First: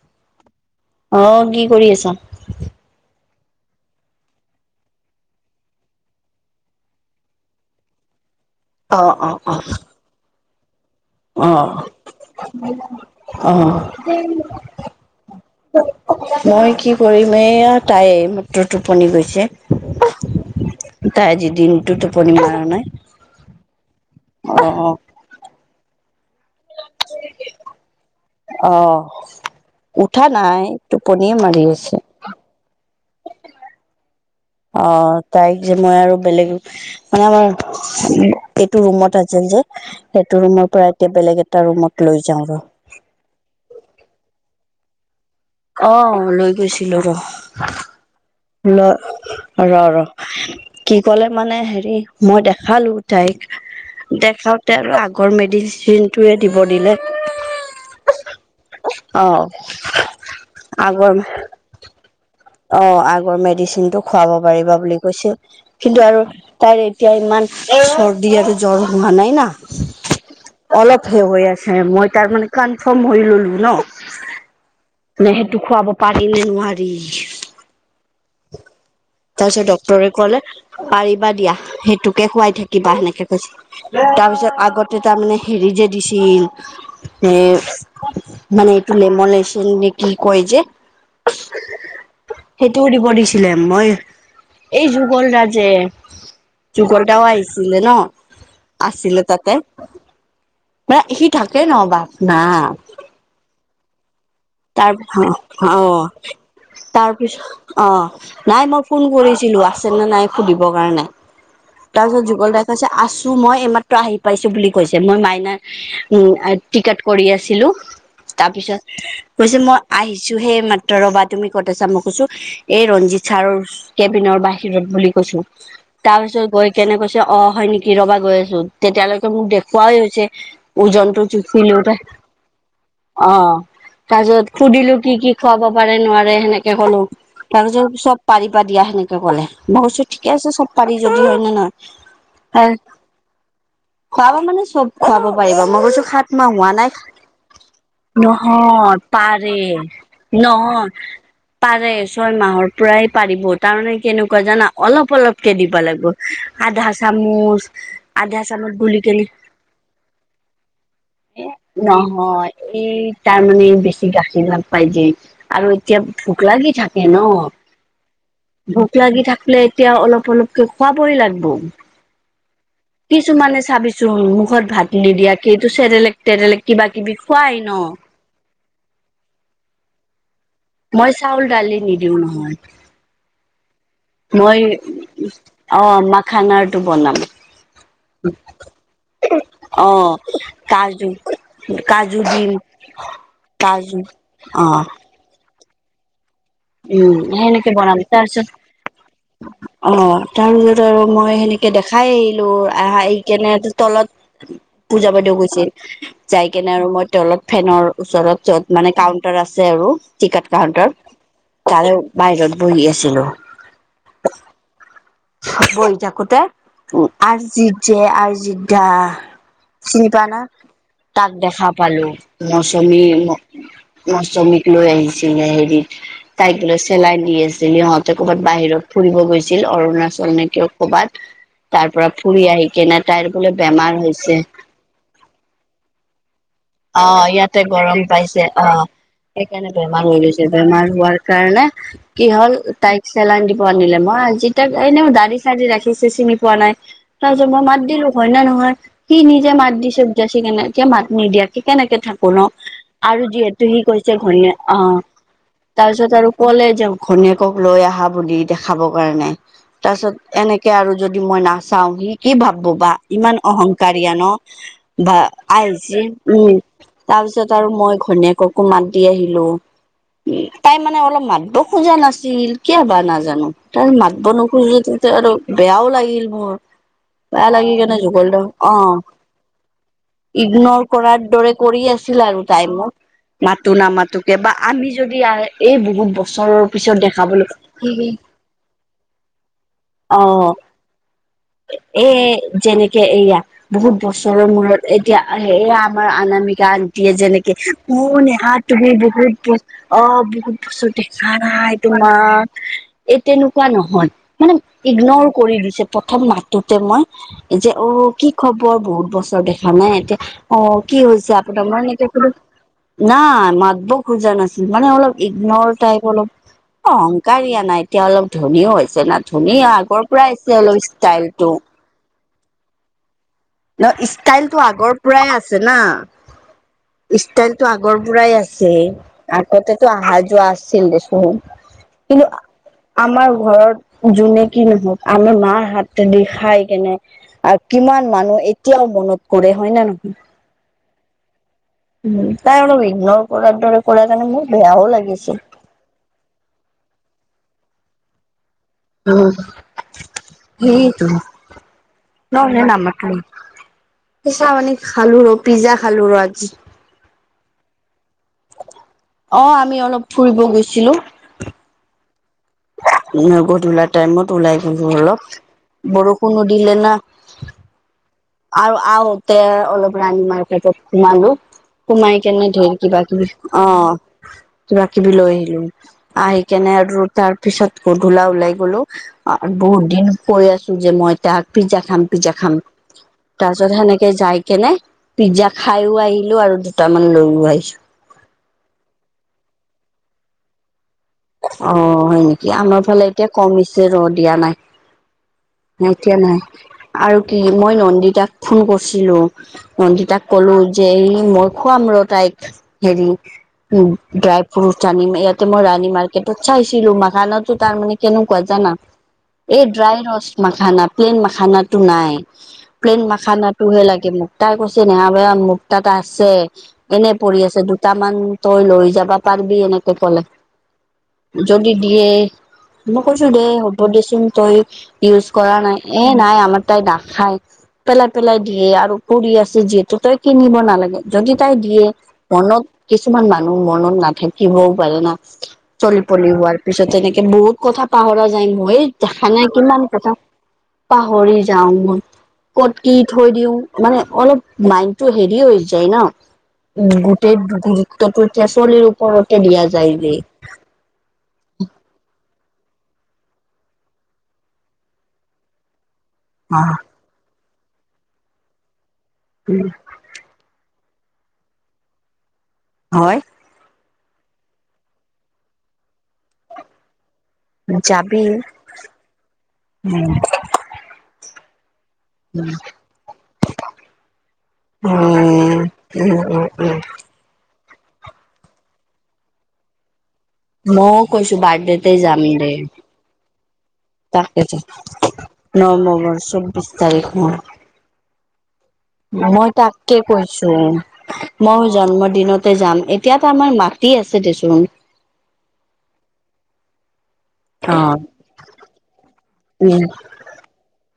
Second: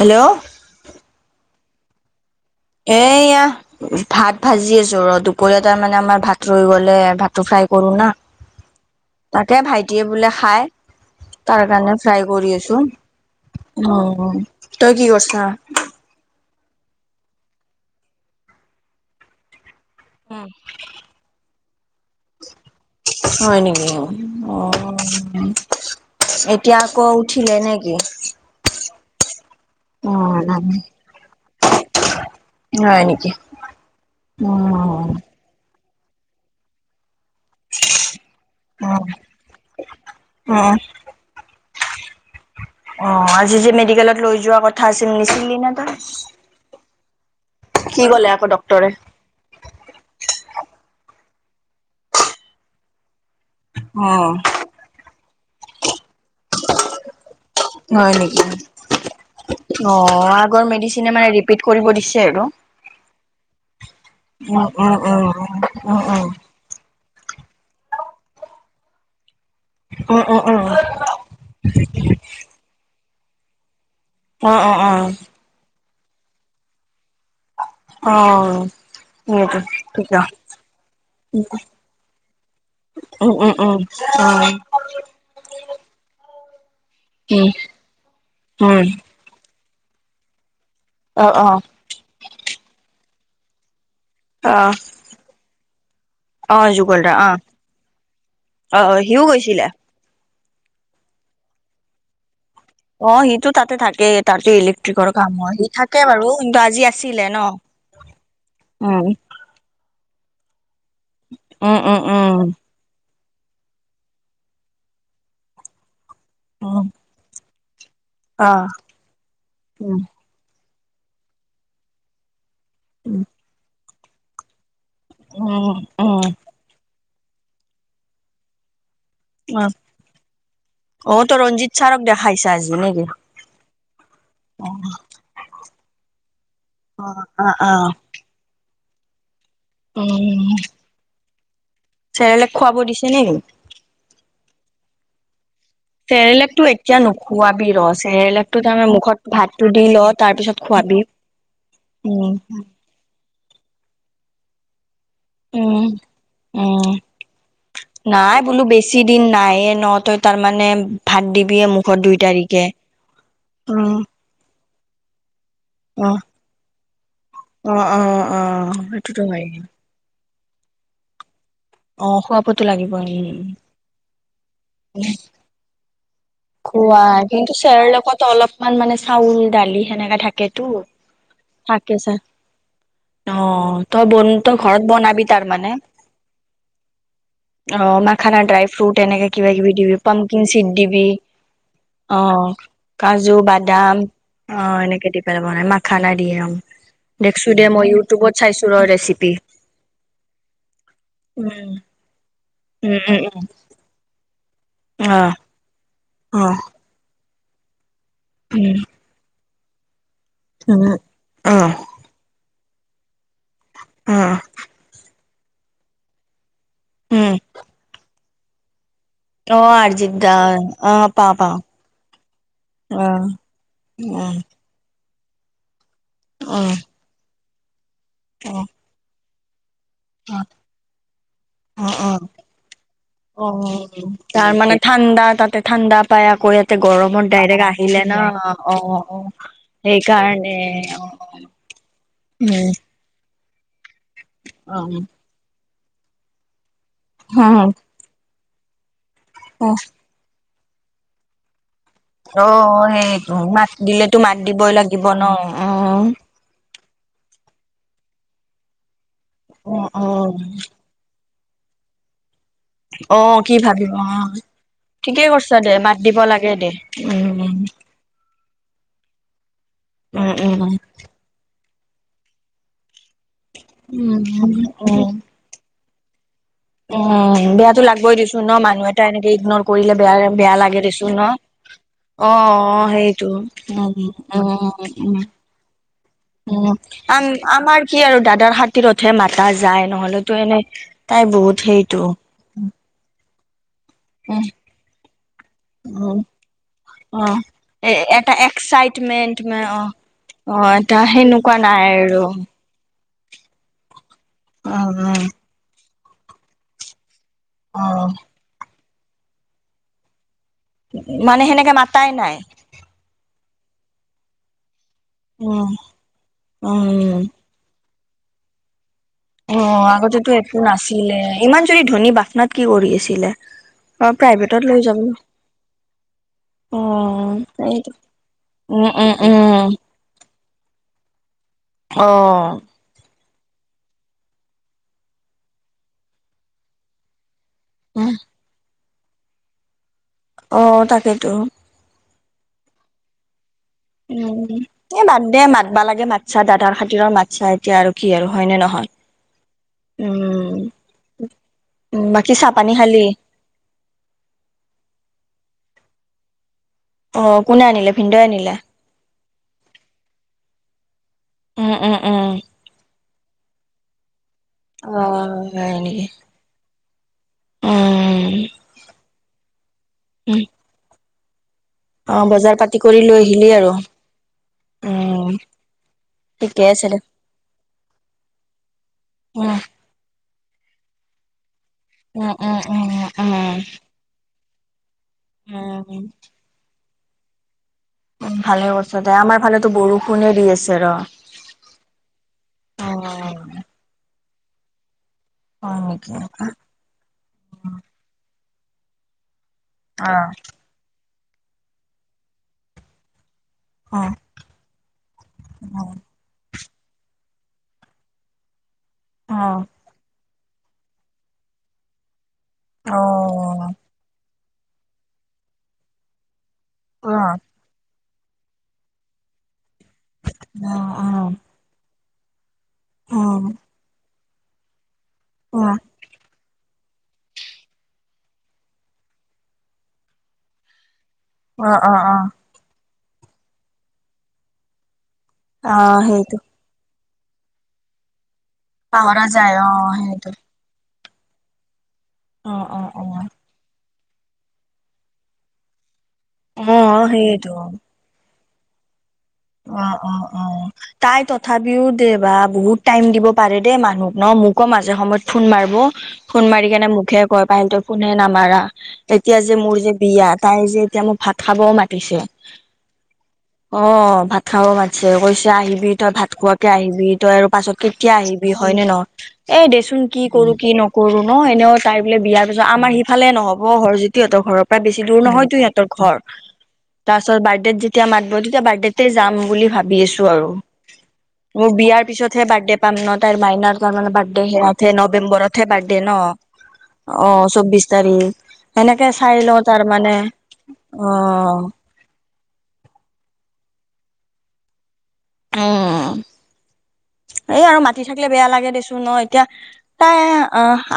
Hello? অ, কি কৰি আছ'? এইয়া ভাত ভাজি আছো ৰ দুপৰীয়াতে মানে আমাৰ ভাত ৰৈ গ'লে ভাতটো ফ্ৰাই কৰো না। [inaudible] তাকে অ'। ভাইটিয়ে বোলে খায়। [inaudible] তাৰ কাৰণে ফ্ৰাই কৰি আছো, অ', উম তই কি কৰছা? মই কি কৰিম এয়া তাই মাত্ৰ টোপনি গৈছে। উম। তাই আজি দিনটো টোপনি মাৰা নাই। হয় নেকি অ? এতিয়া আকৌ উঠিলে নে কি? অ, অ উঠা নাই টোপনিয়ে মাৰি আছে। হয় নেকি উম। অ তাইক যে মই আৰু বেলেগ মানে আমাৰ এইটো অ ৰুমত অ আছিল যে, সেইটো ৰুমৰ পৰা এতিয়া বেলেগ এটা ৰুমত লৈ যাওঁ ৰ। অ আজি যে মেডিকেলত লৈ যোৱা কথা আছিল নিছিলি? নে তই অহ লৈ গৈছিলো ৰ কি ক'লে আকৌ ল ডক্তৰে ৰ ৰ! কি কলে মানে হেৰি মই দেখালো তাইক, অ দেখাওঁতে আৰু আগৰ মেডিচিনটোৱে দিব দিলে। হয় নেকি? অ আগৰ মেডিচিনে মানে ৰিপিট কৰিব দিছে আৰু। অ আগৰ মেডিচিনটো খুৱাব উম পাৰিবা উম বুলি উম কৈছিল উম কিন্তু আৰু উম তাইৰ এতিয়া ইমান চৰ্দি আৰু জ্বৰ হোৱা নাই ন। অ অ অ। অলপ হে হৈ আছে। মই তাৰমানে কনফাৰ্ম হৈ ল'লোঁ ন? অ অ অ। নে সেইটো খোৱাব পাৰি নে নোৱাৰি? অ। সেইটো তাৰপিছত ডক্টৰে ঠিকে কলে, পাৰিবা দিয়া সেইটোকে খুৱাই থাকিবা সেনেকে উম উম উম কৈছে। অ তাৰ পিছত আগত তে তাৰ মানে হেৰি যে দিছিল এ উম মানে উম এইটো লেম লেছ এন নে কি কয় যে? অ, অ। সেইটোও দিব দিছিলে মই অ এই যুগল দা যে, অ যুগল দা দাও অ আহিছিলে ন? অ অ সিও আছিলো তাতে, গৈছিলে মানে সি থাকে ন বাপ না অ, সিটো তাতে থাকে। তাতে তাৰ ইলেক্ট্ৰিকৰ কামৰ সি অ, বাৰু অ, কিন্তু আজি আছিলে ন তাৰপিছত অ, নাই মই ফোন উম কৰিছ ছিলো আছে নে নাই সুধিবৰ কাৰনে? উম তাৰপিছত উম যুগল দাই কৈছে আছো মই এইমাত্ৰ আহি পাইছো বুলি কৈছে, মই মাইনা উম আ টিকট কৰি আছিলো। অ তাৰপিছত কৈছে মই উম আহি ছো হে মাত্ৰ ৰবা তুমি ক'ত আছা? মই কৈছো এই উম ৰঞ্জিত ছাৰৰ কেবিনৰ বাহিৰত বুলি কৈছো। উম তাৰ উম পিছত গৈ কেনে কৈছে অ, হয় নেকি ৰবা গৈ আছো, তেতিয়ালৈকে ত মোক অ দেখুৱাই হৈছে, অ ওজনটো তই জুখি ৰঞ্জিত লওতে, ছাৰক দেখাইছা আজি নেকি অ'। তাৰ পিছত সুধিলো কি কি খুৱাব পাৰে নোৱাৰে সেনেকে কলো, অ তাৰ অ পিছত চব পাৰিবা দিয়া সেনেকে ক'লে, মই কৈছো ঠিকে উম, আছে চব পাৰি যদি হয় নে নহয়? চেৰেলেক খুৱাব দিছে নেকি? খোৱাব মানে চব খুৱাব পাৰিবা, মই কৈছো সাত মাহ চেৰেলেকটো হোৱা নাই। এতিয়া নোখোৱাবি ৰ' চেৰেলেকটো তাৰমানে নহয় তা মুখত পাৰে, ভাতটো দি ল' তাৰ পিছত নহয় খোৱাবি। পাৰে উম, ছয় মাহৰ প্ৰায় পাৰিব তাৰমানে কেনেকুৱা জানা অলপ অলপ কে দিবা উম, লাগিব, আধা উম। চামুচ নাই -আধা বোলো চামুচ গুলি বেছি কেনি দিন নাইয়ে ন' তই তাৰমানে ভাত এ দিবিয়ে মুখত দুই নহয়, তাৰিখে। এই তাৰ মানে উম, বেছি গাখীৰ নাপাই যে। আৰু এতিয়া অ', ভোক লাগি থাকে ন, অ', অ', অ', ভোক লাগি সেইটোতো হয়। থাকিলে এতিয়া অলপ অলপকে খুৱাবই লাগব। অ', খুৱাবতো লাগিব উম। কিছুমানে চাবিচোন মুখত ভাত নিদিয়াকেইটো চেৰেলেক তেৰেলেক কিবা কিবি খুৱাই ন। ত', অলপমান মানে চাউল দালি সেনেকা থাকেতো। মই চাউল দালি থাকে চা নিদিওঁ নহয়। অ', তই বন তই মই ঘৰত বনাবি তাৰ মানে। অ মাখানাৰটো বনাম অ', মাখানা ড্ৰাই ফ্ৰুইট এনেকে কিবা কিবি অ দিবি পামকিন চিড দিবি, কাজু কাজু অ'। দিম কাজু বাদাম কাজু অ', এনেকে দি পেলাই বনাই মাখানা দিয়ে উম। উম, সেনেকে বনালে তাৰপিছত ৰ ৰেচিপি অ', তাৰপিছত আৰু মই উম সেনেকে দেখাই আহিলো আহা উম এই উম কেনে তলত উম পূজা অ বাইদেউ গৈছে। অ যায় কেনে আৰু মই তলত ফেনৰ ওচৰত উম য'ত মানে কাউণ্টাৰ আছে আৰু টিকট উম কাউণ্টাৰ। অ তাৰে বাহিৰত বহি আছিলো। উম। বহি থাকোতে উম আৰ্জিত যে আৰ্জিত দা অ চিনি আৰ্জিত দা পাৱানা, অ পাওঁ তাক পাওঁ দেখা পালো মৌচুমী অ উম। লৈ আহিছিলে, হেৰিত অ তাইক লৈ চেলাইন দি আছিল ইহঁতে ক'ৰবাত অ বাহিৰত ফুৰিব গৈছিল অৰুণা চল নে কিয় ক'বাত অ তাৰ পৰা অ ফুৰি আহি কেনে তাইৰ অ বোলে বেমাৰ হৈছে। তাৰ মানে ঠাণ্ডা তাতে ঠাণ্ডা পায় আকৌ ইয়াত অ', ইয়াতে গৰম পাইছে অ', সেইকাৰণে বেমাৰ হৈ গৈছে সেইকাৰণে বেমাৰ অ হোৱাৰ কাৰণে কি উম হ'ল তাইক চেলাইন দিব আনিলে মই আজি তাক এনেইও দাৰি চাৰি ৰাখিছে চিনি পোৱা নাই। তাৰ পিছত মই উম মাত দিলো হয় নে নহয়, সি নিজে মাত দিছে উপযাচি কেনে এতিয়া মাত নিদিয়াকে কেনেকে থাকো ন, অ সেই আৰু মাত যিহেতু সি দিলেতো কৈছে মাত ঘনি দিবই অ'। লাগিব ন অ তাৰ পিছত আৰু ক'লে যে ঘনীয়েকক লৈ আহা বুলি দেখাব কাৰনে। অ তাৰ অ পিছত এনেকে আৰু যদি মই নাচাও সি কি ভাববো বা অ ইমান কি ভাবিব অ অহংকাৰিয়া ন বা ঠিকেই কৰিছা আই দে মাত জি দিব উম, লাগে দে তাৰ উম পিছত আৰু উম মই ঘনীয়েককো মাত দি আহিলোঁ। উম, তাই মানে অলপ মাতব খোজা নাছিল কিয় বা নাজানো। তাই মাতব উম উম নোখোজোটেটো আৰু বেয়াও লাগিল মোৰ। উম, বেয়া লাগি বেয়াতো কেনে লাগবই যুগল দা দেচোন ন অ মানুহ এটা এনেকে ইগনৰ কৰিলে বেয়া- বেয়া লাগে ইগনৰ দেচোন কৰাৰ দৰে কৰি আছিল আৰু তাই মোক, সেইটো মাতো উম নামাটোকে বা উম আমি যদি উম এই বহুত ব উম, আম আমাৰ কি আৰু দাদাৰ খাতিৰতহে মাতা যায় নহ'লেতো এনে তাই বহুত সেইটো এই যেনেকে এয়া বহুত বছৰৰ মূৰত এতিয়া আহে এয়া আমাৰ উম অনামিকা আন্তীয়ে অ যেনেকে এ অ', এটা নেহা তুমি বহুত এক্সাইটমেন্ট বহ মে অ', বহ বহুত বছৰ এটা দেখা সেনেকুৱা নাই আৰু অ তোমাক এই তেনেকুৱা নহয় মানে ইগনৰ কৰি দিছে প্ৰথম মাতোতে মই, যে অ', কি খবৰ বহুত বছৰ দেখা নাই এতিয়া অ', কি হৈছে মানে আপোনাৰ সেনেকে মই এনেকে মাতাই সুধো নাই নাই মাতব খোজা নাছিল মানে অলপ উম ইগন'ৰ টাইপ অলপ উম অহংকাৰ ৰিয়া নাই এতিয়া অলপ ধনীও হৈছে না ধনী অ আগৰ পৰাই আগতেতো আহিছে একো অলপ নাছিলে ষ্টাইল টো। ইমান ধনী বাঠনাত কি কৰি আছিলে। অ ন প্ৰাইভেটত ষ্টাইলটো লৈ আগৰ যাব পৰাই আছে না। অ ষ্টাইলটো সেইটো আগৰ পৰাই আছে, উম উম উম আগতেটো আহা যোৱা আছিল দেচ চোন, অ কিন্তু আমাৰ ঘৰত যোনেকি নহওক আমাৰ মাৰ হাতেদি খাই কেনে আৰু কিমান মানুহ এতিয়াও মনত কৰে হয় না নহয়। অ, তাকেইতো। উম, তাই অলপ ইগনৰ কৰাৰ দৰে কৰাৰ কাৰণে মোৰ উম, বেয়াও এই বাদ লাগিছে দে মাতবা লাগে মাতছা দাদাৰ খাতিৰত মাতছা এতিয়া আৰু কি আৰু হয় নে নহয়। উম, উম সেইটো উম বাকী চাহ নহে পানী খালি নামাতোতিলো, চাহপানী খালো ৰ পিজ্জা খালো ৰ আজি অ, কোনে আনিলে, ভিনদেওৱে আনিলে। অ, আমি অলপ ফুৰিব গৈছিলো। উম-উম-উম, নগধ ওলা টাইমত ওলাই গলো অ' অলপ হয় নেকি? বৰষুণো দিলে না। উম, আৰু আহোতে অলপ ৰাণী মাৰ্কেটত সোমালো। সোমাই অ' কেনে বজাৰ ধেই পাতি কিবা কৰি লৈ কিবি আহিলি অ, আৰু কিবা কিবি উম লৈ আহিলো। আহি ঠিকে কেনে আছে দে। আৰু তাৰ পিছত গধূলা ওলাই গলো। উম বহুত দিন কৈ আছো যে মই তাহাক পিজ্জা খাম পিজ্জা খাম উম-উম-উম-উম, তাৰ পিছত সেনেকে যাই কেনে পিজ্জা খাইও উম আহিলো আৰু দুটামান লৈও আহিছো। ভালে কৈছা দে আমাৰ ফালেতো বৰষুণে দি আছে ৰ। অ, হয় নেকি? আমাৰ ফালে এতিয়া অ', কমিছে ৰ দিয়া নাই। হয় নেকি এতিয়া নাই অ' আৰু কি মই নন্দিতাক ফোন কৰছিলো। নন্দিতাক ক'লো যে এই মই খুৱাম ৰ তাইক হেৰি, উম, অ' অ' ড্ৰাই ফ্ৰুটছ ইয়াতে মই ৰানী মাৰ কেটত চাইছিলো মাখানাতো তাৰমানে কেৱনো কজানা, অ' এই ড্ৰাই ৰস মাখানা প্লেইন মাখানটো নাই অ' অ' অ' প্লেইন মাখানাটোহে লাগে মোক। তাই কৈছে নেহা বা মোক তাটা আছে, এনে অ' পৰি আছে দু টামান তই লৈ যাবা পাৰিবি এনেকে ক'লে। অ, অ, যদি দিয়ে মই কৈছো দে হ'ব দেচোন তই ইউজ কৰা নাই। এ নাই আমাৰ তাই নাখাই। পেলাই-পেলাই দিয়ে আৰু পৰি আছে যিহেতু তই কিনিব নালাগে। যদি তাই দিয়ে অ' অ' অ' মনত কিছুমান মানুহ মনত নাথাকিবও পাৰে না। অ' চলি পলি সেইটো হোৱাৰ পিছত তে এনেকে বহুত কথা পাহৰা যায় মই পাহৰা দেখা নাই যায় অ' কিমান কথা সেইটো পাহৰি যাওঁ। মই অ' ক'ত অ' কি অ' থৈ দিওঁ মানে অলপ মাইণ্ডটো হেৰি হৈ যায় ন। উম, অ' গোটেই সেইটো গুৰুত্বটো এতিয়া চলিৰ ওপৰতে দিয়া অ যায় অ যে। অ তাই তথাপিও দে বা বহুত টাইম দিব পাৰে দেই মানুহক ন মোকো মাজে সময়ত ফোন মাৰিব ফোন মাৰি কেনে মোকহে কয় পাই তই ফোনে নামাৰা। তেতিয়া যে মোৰ যে বিয়া তাই যে এতিয়া মোক ভাত খাবও মাতিছে। হয়। অ', ভাত খাব মাতছে কৈছে আহিবি তই ভাত খোৱাকে আহিবি তই আৰু পাছত কেতিয়া যাবি আহিবি হয়নে ন এ দেচোন কি কৰো কি নকৰো ন, এনে তাই বোলে বিয়াৰ পিছত আমাৰ সিফালে নহব ঘৰ জেঠী হতৰ ঘৰ পৰা উম, বেছি দূৰ নহয়তো সিহঁতৰ ঘৰ। উম, উম, উম, তাৰ পাছত বাৰ্থডেত যেতিয়া মাতবো তেতিয়া বাৰ্থডেতে যাম বুলি ভাব বিছো আৰু মইও কৈছো মোৰ বাৰ্থডেতে বিয়াৰ যাম পিছতহে দে। বাৰ্থডে পাম ন তাইৰ মাইনাৰ তাৰমানে বাৰ্থডে তাকেতো হে হে নৱেম্বৰত হে বাৰ্থডে ন' নৱেম্বৰ চৌবিশ তাৰিখ ম অ, চৌবিশ তাৰিখ। সেনেকে চাই মই লওঁ তাৰ তাকে মানে কৈছো অ মইও জন্ম দিনতে যাম। এতিয়া আমাৰ মাটি আছে দেচোন। অ', এই আৰু মাতি থাকিলে বেয়া লাগে দেছোন ন এতিয়া উম, তাই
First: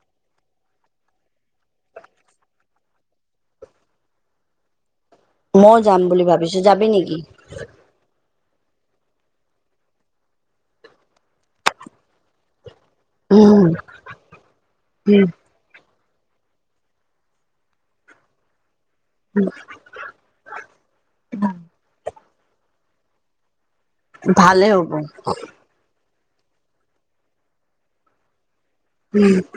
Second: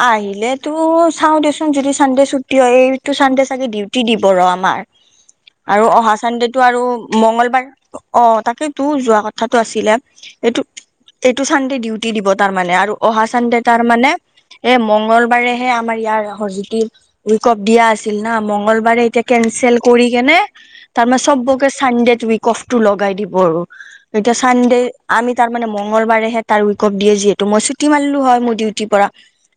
আহিলেতো চাওঁ দেচোন যদি চানডে' ছুটি হয় এইটো চানডে চাগে ডিউটি দিব ৰ আমাৰ। [unintelligible] আৰু যাম অহা বুলি ভাবিছো চানডেটো আৰু যাবি নেকি? মংগলবাৰ অ', তাকেই তো যোৱা কথাটো আছিলে এইটো এইটো চানডে ডিউটি দিব তাৰ মানে আৰু অহা চানডে উম, তাৰ মানে এই মঙগলবাৰে এ আমাৰ ইয়াৰ হৰজ্যোতিক [unintelligible] দিয়া আছিল না মঙলবাৰে এতিয়া কেনঞ্চেল কৰি কেনে তাৰ মে চবকে চানডে উইক অফ টো লগাই দিব আৰু। এতিয়া ভালে চানডে হ'ব। আমি তাৰ মানে মঙলবাৰেহে তাৰ উইক অফ দিয়ে যিহেতু মই ছুটি মাৰিলো হয় মোৰ টি পৰা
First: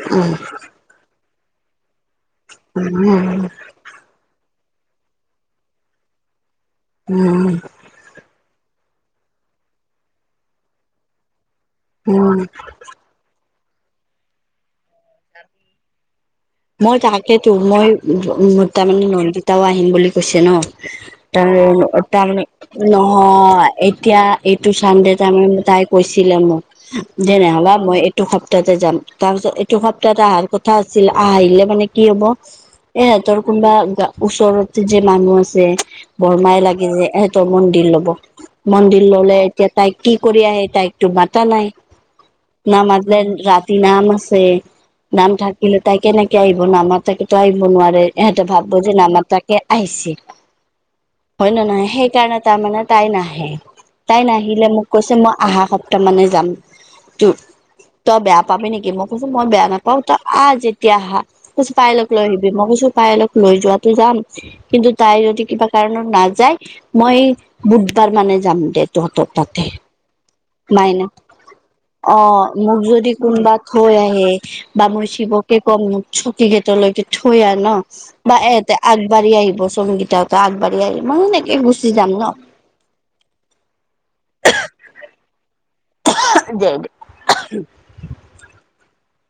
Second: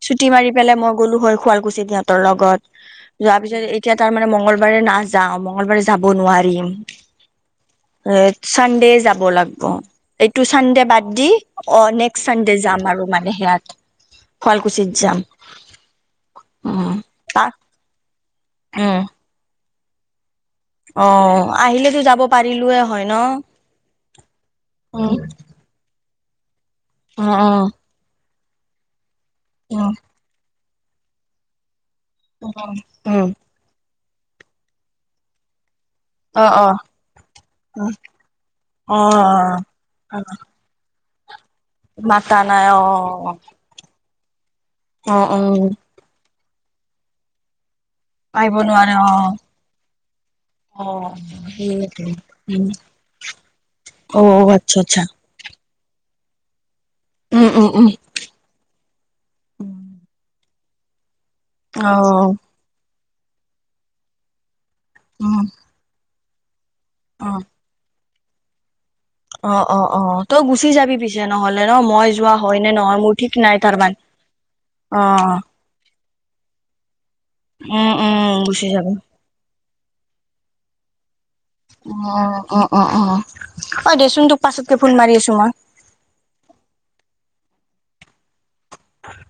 ছুটি মাৰি পেলাই মই গ'লো হয় শুৱালকুছি সিহতৰ লগত যোৱাৰ পিছত এ এতিয়া তাৰ মানে মঙলবাৰে নাযাওঁ মঙলবাৰে যাব নোৱাৰিম। উম। এ চানডে যাব লাগব এইটো চানডে বাদ দি অ', নেক্সট চানডে যাম আৰু মানে সেয়াত। শুৱালকুছিত যাম। উম মই তাকেতো তাক মই উম তাৰমানে নন্দীতাও আহিম বুলি কৈছে ন। অ তাৰ আহিলেতো যাব তাৰ পাৰিলোয়ে হয় ন নহয় এতিয়া এইটো চানডে উম তাৰমানে তাই কৈছিলে মোক অ যে অ নেহা বা মই এইটো সপ্তাহতে যাম তাৰপিছত এইটো উম সপ্তাহতে অহাৰ কথা কথা আছিল আহিলে মানে কি হ'ব উম এহঁতৰ কোনোবা ওচৰতে যে মানুহ আছে। অ বৰমাই অ লাগি যে এহতৰ মন্দিৰ লব অ অ মন্দিৰ ললে এতিয়া তাইক কি কৰি আহে তাইক টো মাতা নাই মাতা নাই অ নামাতলে ৰাতি নাম আছে অ নাম অ থাকিলে তাই কেনেকে আহিব নামাতাকেতো আহিব নোৱাৰে এহেতে আহিব ভাবিব যে নোৱাৰে অ নামা তাকে আহিছি। অ হয় নে নহয়, সেইয়েতো সেইকাৰণে তাৰ উম মানে তাই নাহে অ তাই নাহিলে আচ্ছা মোক আচ্ছা কৈছে মই আহা সপ্তাহ মানে যাম ত উম উম উম তই বেয়া পাবি নেকি, মই কৈছো মই বেয়া নাপাওঁ তই আহ যেতিয়া আহা কৈছো পাইলক লৈ অ', আহিবি মই কৈছো পাইলক লৈ যোৱটো যাম কিন্তু তাই যদি উম, কিবা কাৰণত নাযায় মই অ', বুধবাৰ মানে যাম দে তহঁতৰ অ', তাতে। অ', অ', তই গুচি যাবি মাইনা পিছে নহ'লে ন মই অ যোৱা হয় নে মোক নহয় যদি মোৰ ঠিক কোনোবা নাই তাৰমান থৈ আহে, বা মই অ', শিৱকে- কম চকী গেটলৈকে থৈ আ ন উম, বা উম, গুচি এতে আগ- যাবি আগবাঢ়ি আহিব সংগীতাহতে আগবাঢ়ি আহি মই - অঁ অঁ অঁ অঁ হয় দেচোন তোক পাছতকে ফোন মাৰি আছো মই- অ দে দে হয়